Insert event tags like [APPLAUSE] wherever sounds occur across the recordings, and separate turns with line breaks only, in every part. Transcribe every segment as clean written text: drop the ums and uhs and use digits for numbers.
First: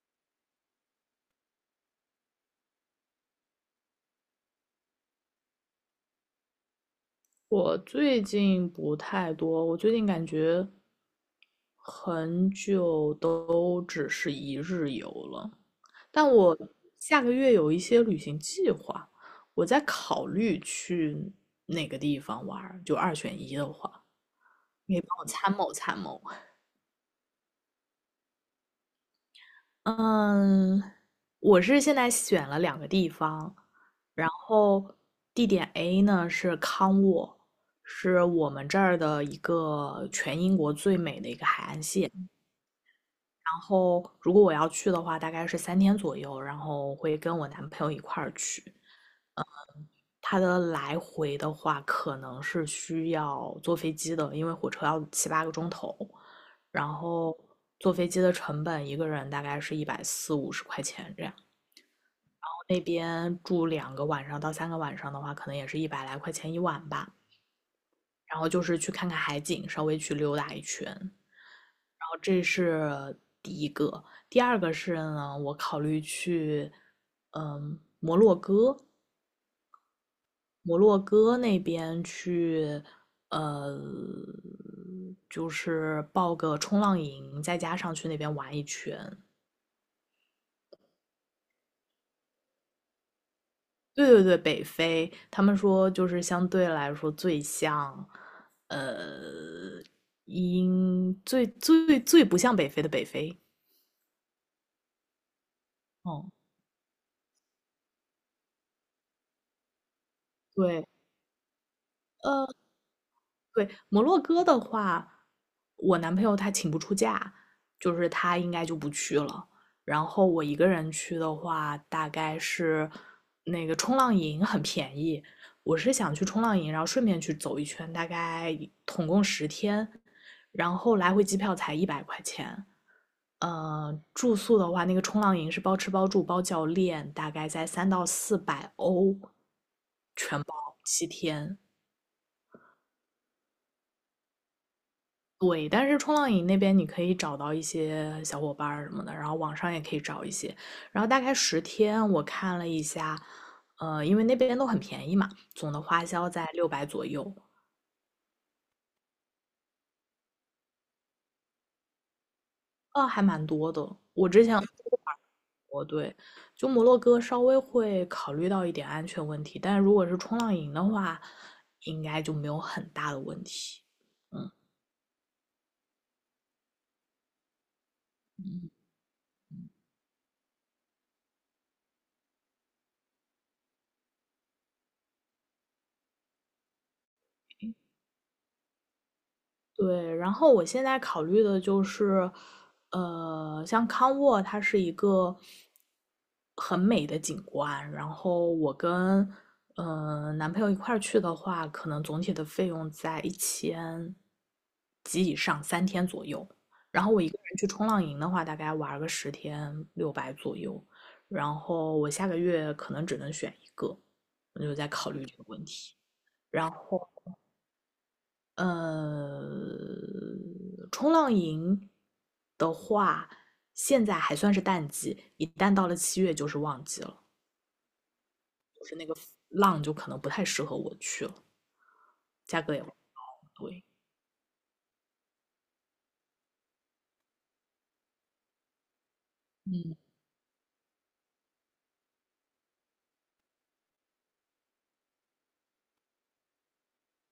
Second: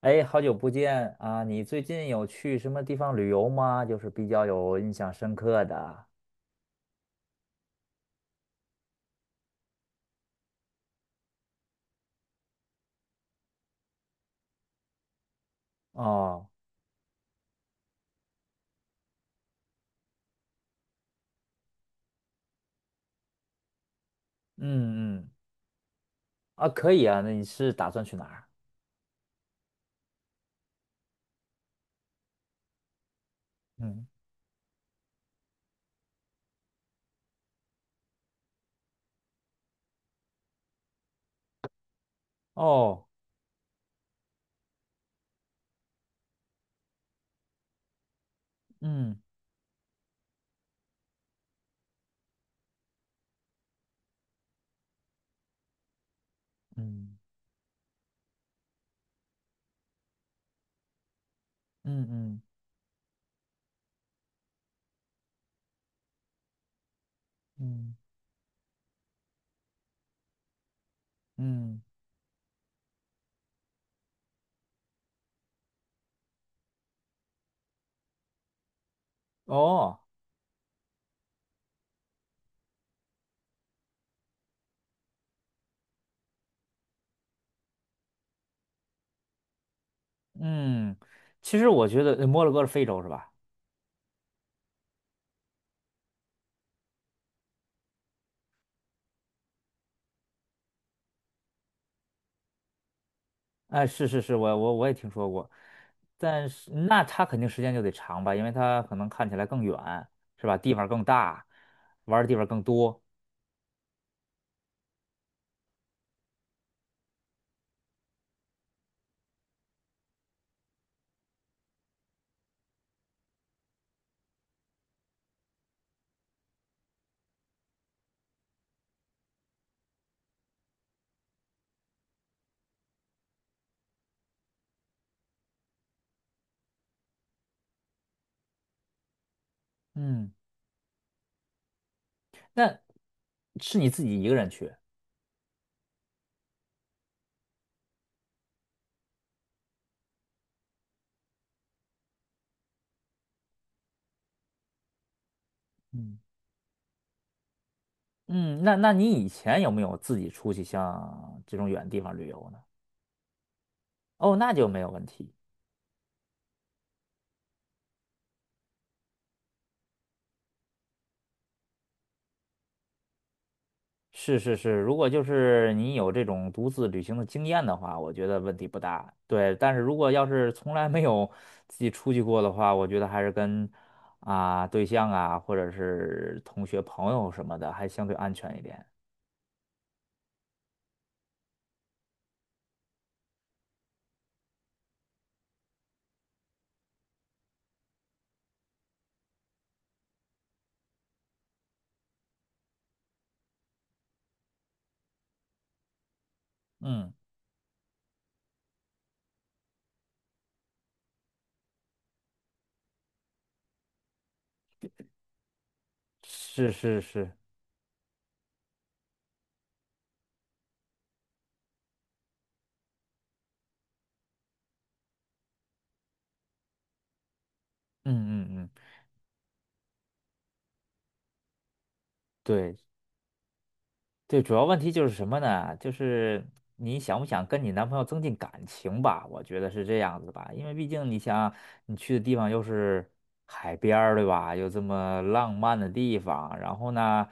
哎，好久不见啊！你最近有去什么地方旅游吗？就是比较有印象深刻的。
我最近不太多，我最近感觉很久都只是一日游了。但
哦。
我下个月有一些旅行计划，我在考虑去哪个地方玩儿就二选一的话，你可以帮
嗯
我
嗯。
参谋参谋。
啊，可以啊。那你是打算去哪儿？
嗯，我是现在选了两个地方，
嗯。
然后地点 A 呢是康沃，是我们这儿的一个全英国最美的一个海岸线。
哦。
然后如果我要去的话，大概是三天左右，然后会跟我男朋友一块儿去。
嗯
他的来回的话，可能是需要坐飞机的，因为火车要7、8个钟头，然
嗯
后坐飞机的成本一个人大概是140到150块钱这样。
嗯嗯
那边住2个晚上到3个晚上的话，可能也是100来块钱一晚吧。
嗯
然后就是去看看海景，稍微去溜达一圈。然
嗯。
后这是第一个，第二个是呢，我考虑去，嗯，摩洛哥，
哦。
摩洛哥那边去，呃，就是报个冲浪营，再加上去那边玩一圈。
嗯。其实我觉得摩洛哥是非洲是吧？
对对对，北非，他们说就是相对来说最像，呃，最最最不像北非的北非。
哎，是是是，我也听说过，
哦，
但是那它肯定时间就得长吧，因为它可能看起来更远，是吧？地
对，
方更大，玩儿的地方
呃，
更多。
对，摩洛哥的话，我男朋友他请不出假，就是他应该就不去了。然后我一个人去的话，大概是那个冲浪营很便宜，我是想去冲浪营，然后顺便去走一圈，大概一统共十天，然后来回机票才100块钱。住宿的话，那个冲浪营是包吃包住包教练，大概在300到400欧，
嗯。
全包7天。
那是你自己一个人去？
对，但是冲浪营那边你可以找到一些小伙伴什么的，然后网上也可以找一些。然后大概十天，我看了一下，因为那边都很便宜嘛，总的花
嗯。
销在六百左右。
嗯，那你以前有没有自己出去像这种远地方旅游呢？
啊，还蛮多的。我
哦，
之
那
前
就没有问题。
我对，就摩洛哥稍微会考虑到一点安全问题，但如果是冲浪营的话，应该就没有很大的问题。
是
嗯，
是是，如果就是你有这种独自旅行的经验的话，我觉得问题不大。对，但是如果要是从来没有自己出去过的话，我觉得还是跟啊对象啊，或者是同学朋友什么的，还相对安全一点。
对，然后我现在考虑的就是，像康沃，它是一个很美的景观，然后我跟男朋友一块儿去的话，可能总体的费用在1000及以上，三天左右。然
嗯，
后我一个人去冲浪营的话，大概玩个十天，六百左右。然后我下个月可能只能选一个，我就在考虑这个问题。
是
然
是
后。
是。
呃，冲浪营的话，现在还算是淡季，一旦到了7月就是旺季了，
嗯嗯嗯。
浪就可能不太适合我去了，价格
对。
也不贵。
对，主要问题就是什么呢？就是你想不想跟你男朋友增进感情吧？我觉得是
嗯，
这样子吧，因为毕竟你想，你去的地方又是海边儿，对吧？又这么浪漫的地方，然后呢，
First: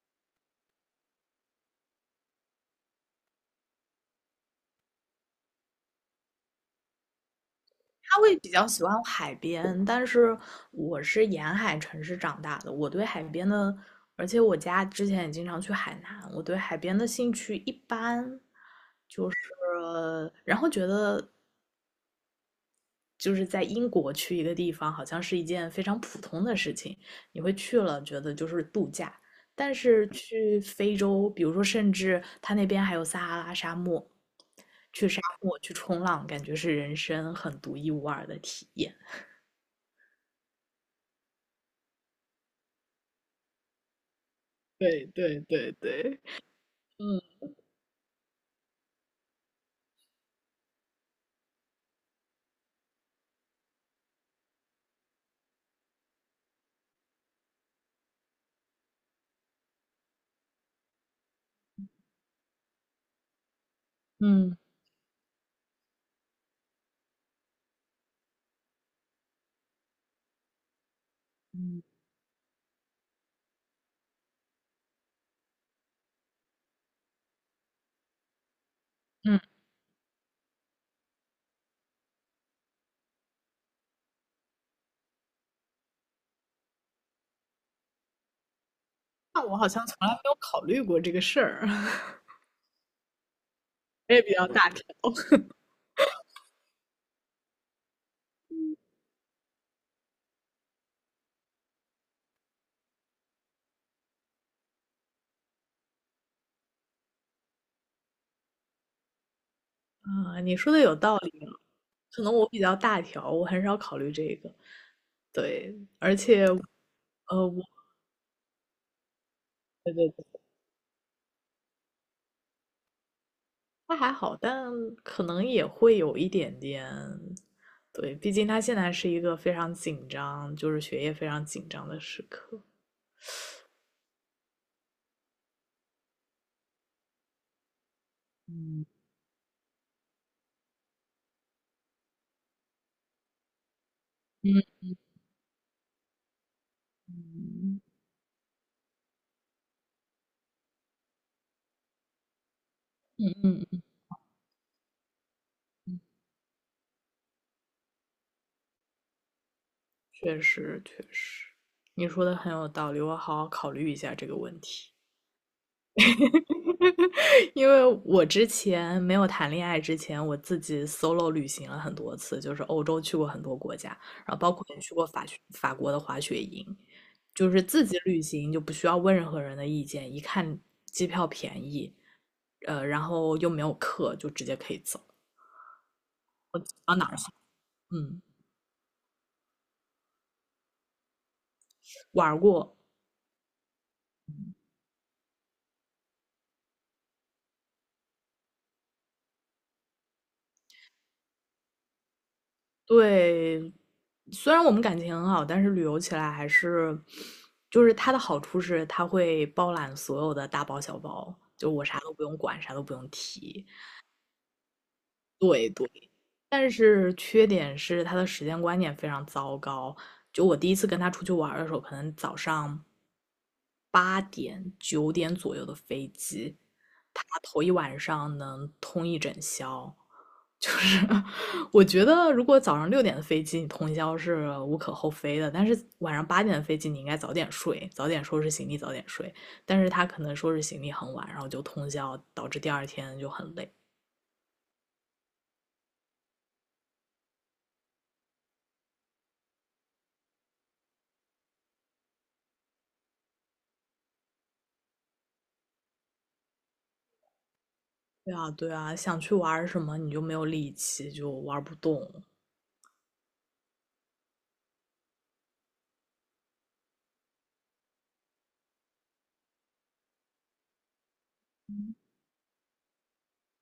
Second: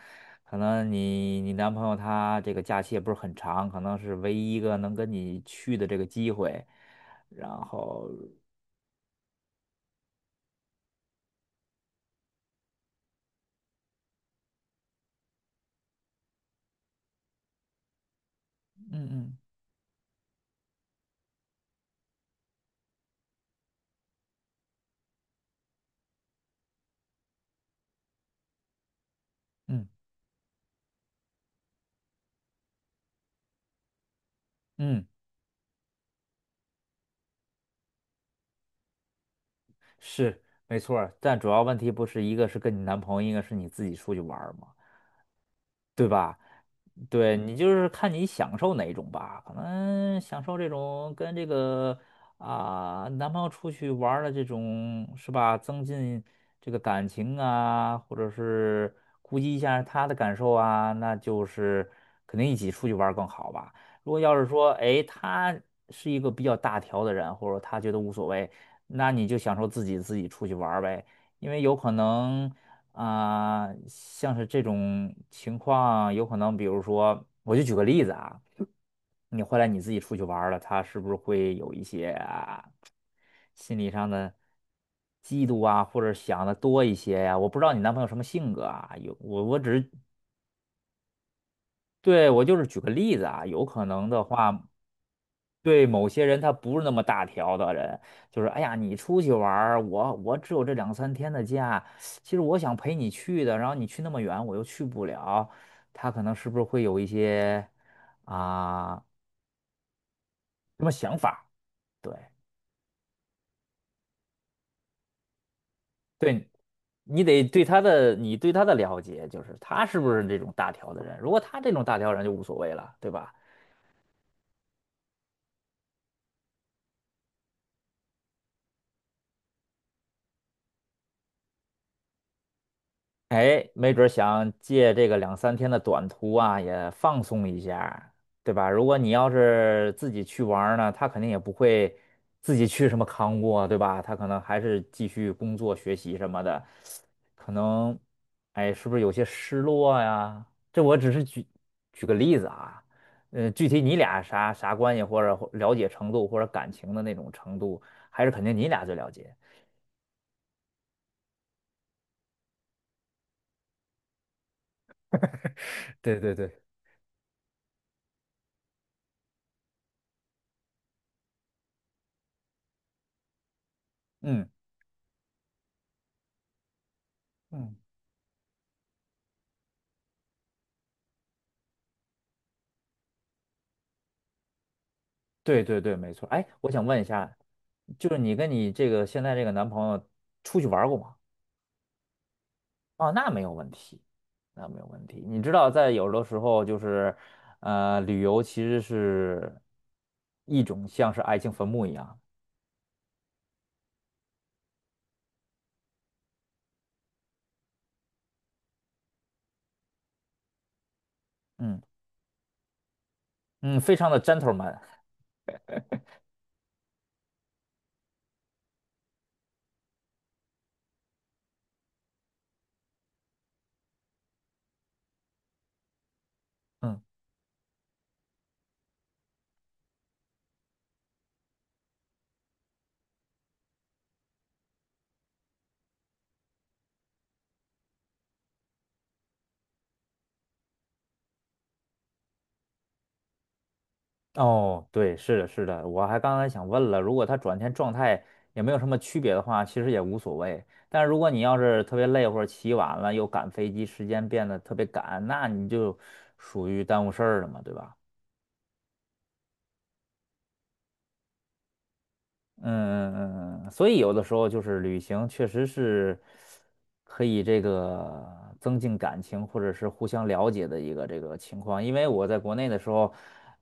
可能你男朋友他这个假期也不是很长，可能是唯一一个能跟你去的这个机会，然后，
他会比较喜欢海边，但是我是沿海城市长大的，我对海边的，而且我家之前也经常去海南，我对海边的兴趣一般，
嗯
就是
嗯
然后觉得就是在英国去一个地方，好像是一件非常普通的事情，你会去了觉得就是度假。但
嗯
是去非洲，比如说，甚至它那边还有撒哈拉沙漠，
嗯，
去沙漠去冲浪，感觉是人生很独一无二的体验。
是没错儿，但主要问题不是一个是跟你男朋友，一个是你自己出去玩儿嘛，
对对对
对
对，
吧？
嗯
对你就是看你享受哪一种吧，可能享受这种跟这个啊、男朋友出去玩儿的这种是吧，增进这个感情啊，或者是顾及一下他的感受啊，那就是肯定一起出去玩儿更好吧。如果要是
嗯
说，哎，他是一个比较大条的人，或者他觉得无所谓，那你就享受自己出去玩儿呗，因为有
嗯
可能。啊、像是这种情况，有可能，比如说，我就举个例子啊，
嗯，
你后来你自己出去玩儿了，他是不是会有一些啊心理上的嫉妒啊，或者想的多一些呀、我不知道你男朋友什么性格啊，有
那
我
我
我
好
只
像
是
从来没有考虑过这个事儿，[LAUGHS]
对我就是举个例子啊，有可能
我
的
也比较
话。
大条。
对某些人他不是那么大条的人，就是哎呀，你出去玩儿我只有这两三天的假，其实我想陪你去的，然后你去那么远，我又去不了，他可能是不是会有一些啊
啊，你说的
什么
有
想
道理
法？
啊，
对
可能我比较大条，我很少考虑这个。对，而且
对，你得
呃，我
对他的你对他的了解，就是他
对
是
对
不是
对，
这种大条的人，如果他这种大条人就无所谓了，对吧？
他还好，但可能也会有一点点，对，毕竟他现在是一个非常紧张，就是学业非常紧张的时刻。
哎，没准儿想借这个两三天的短途啊，也放松一下，对吧？如果你要是自己去玩儿呢，他肯定也不会自己去什么康过，对吧？他可能还
嗯
是继续工作、学习什么的，可
嗯
能，哎，是不是有些失落呀？这我只是举个例子啊，
嗯
具体
嗯，
你俩啥啥关系，或者或了解程度，或者感情的那种程度，还是肯定你俩最了解。
确实，确实，你说的很有道理，我好好考虑一下这个问题。
[LAUGHS] 对对对。
[LAUGHS] 因为我之前没有谈恋爱之前，我自己 solo 旅行了很多次，就是欧洲去过很多国家，然后
嗯。
包括也去过法国的滑雪营，就是
嗯。
自己旅行就不需要问任何人的意见，一看机票便宜，然后又没有课，就直接可以走，
对对对，没错。哎，我想
啊
问一
哪儿去
下，就是
嗯，
你跟你这个现在这个男朋友出去玩儿过吗？
玩过。
哦，那没有问题，那没有问题。你知道，在有的时候就是，旅游其实是一种像是爱情坟墓一样，
对，虽然我们感情很好，但是旅游起来还是，就是它的好处是它会包揽所有的大包小包，就
嗯
我啥都不用管，啥都不用提。
嗯，非常的 gentleman。
对对。但是缺点是他的时间观念非常糟糕。就我第一次跟他出去玩的时候，可能早上八点、9点左右的飞机，
[LAUGHS] 嗯。
他头一晚上能通一整宵。就是 [LAUGHS] 我觉得，如果早上6点的飞机你通宵是无可厚非的，但是晚上八点的飞机你应该早点睡，早点收拾行李，早点睡。但是他可能收拾行李很晚，然后就通宵，导致第二天就很累。
哦，对，是的，是的，我还刚才想问了，如果他转天状态也没有什么区别的话，其实也无所谓。但是如果你要是特别累或者起晚了，又赶飞机，时间变得特别赶，那你就属于耽误事儿了嘛，对吧？
对啊，对啊，想去玩儿什么你就没有力气，就玩儿不动。
嗯嗯嗯，嗯所以有的时候就是旅行确实是可以这个增进感情或者是互相了解的一个这个情况。因
嗯
为我在国内的时候，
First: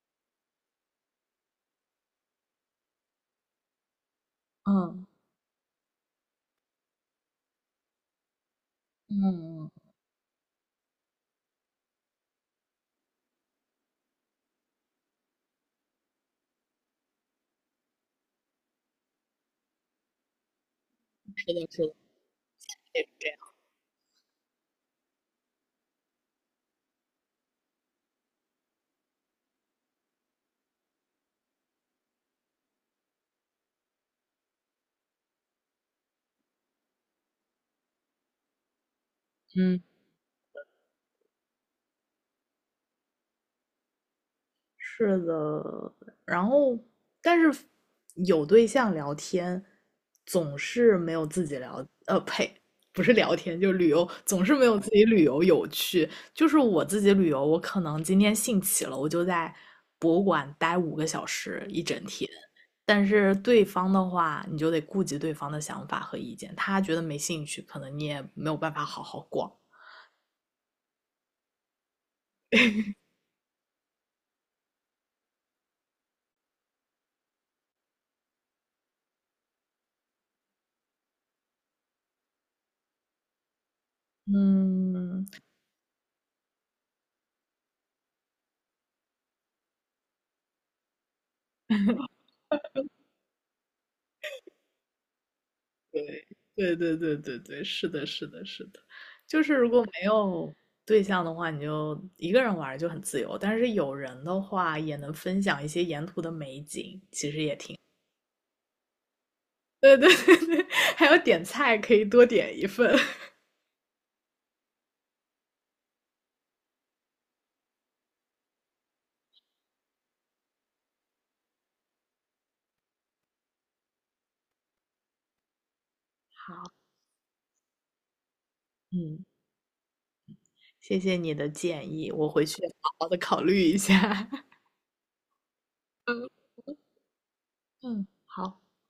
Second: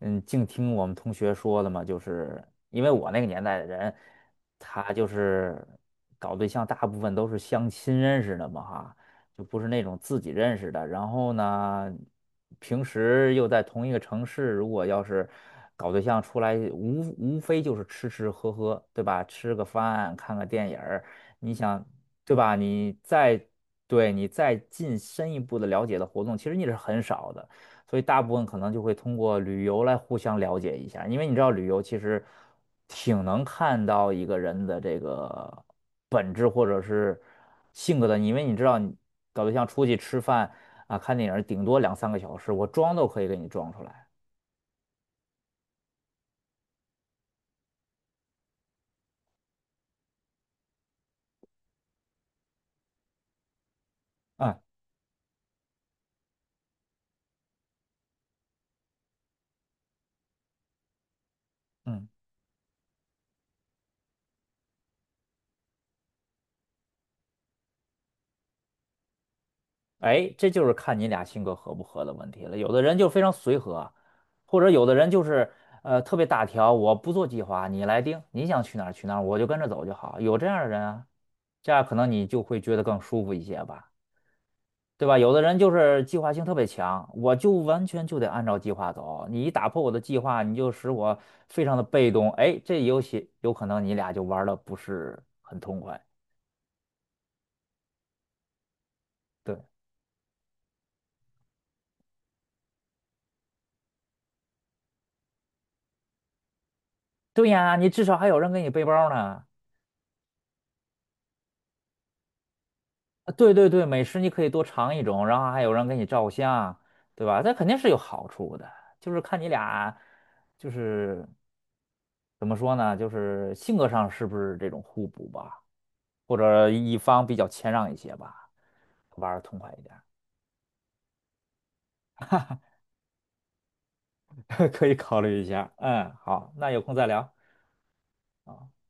嗯，净听我们同学说的嘛，就是因为我那个年代的人，他就
嗯
是搞对象大部分都是相亲认识的嘛哈，就不是
嗯，
那种自己认识的。然后呢，平时又在同一个城市，如果要是搞对象出来，无非就是吃吃喝喝，对吧？吃个饭，看个电影儿，
是
你
的，是
想，
的，
对吧？对你再进深一步的了解的活动，其实你是很少的。所以大部分可能就会通过旅游来互相了解一下，因为你知道旅游其实挺能看到一个人的这个本质或者是性格的，因为你知道你搞对象
嗯，
出去吃饭啊、看电影，顶多两三个小时，我装都可以给你装出来。
是的。然后，但是有对象聊天，总是没有自己聊，呸，不是聊天，就旅游，总
嗯
是没有自己旅游有趣。就是我自己旅游，我可能今天兴起了，我就在博物馆待5个小时一整
嗯，
天，但是对方的话，你就得顾及对方的想法和意见，他觉得没兴趣，可能你也没有办法好好逛。
哎，这就是看你俩性格合不合的问题了。有的人就非常随和，或者有的人就是特别大条，我不做计划，你来定，你想去哪儿去哪儿，我就跟着走就好。有这样的人啊，这样可能你就会觉得更舒服一些吧，对吧？
嗯，
有的人就是计划性特别强，我就完全就得按照计划走，你一打破我的计划，你就使我非常的被动。哎，这游戏有可能你俩就玩的不是很痛快。
对对对对对，是的，是的，是的，就是如果
对
没有对象的话，你就一个人玩儿就很自由，但是有人的话，也能分享一些沿途的美景，其实
对
也
呀，你至少还有人给你背包呢。
对对对对，[LAUGHS] 还有点菜可以多点一份。
啊，
[LAUGHS]
对对对，美食你可以多尝一种，然后还有人给你照相，对吧？这肯定是有好处的，就是看你俩，就是怎么说呢，就是性格上是不是这种互补吧，或
好，
者一方比较谦让一些吧，
嗯，
玩的痛快一点
谢谢你的建议，我回去好好的考虑一下。[LAUGHS]
儿 [LAUGHS] 可以考虑一下。嗯，
嗯
好，那有空再聊。
嗯，好。
啊。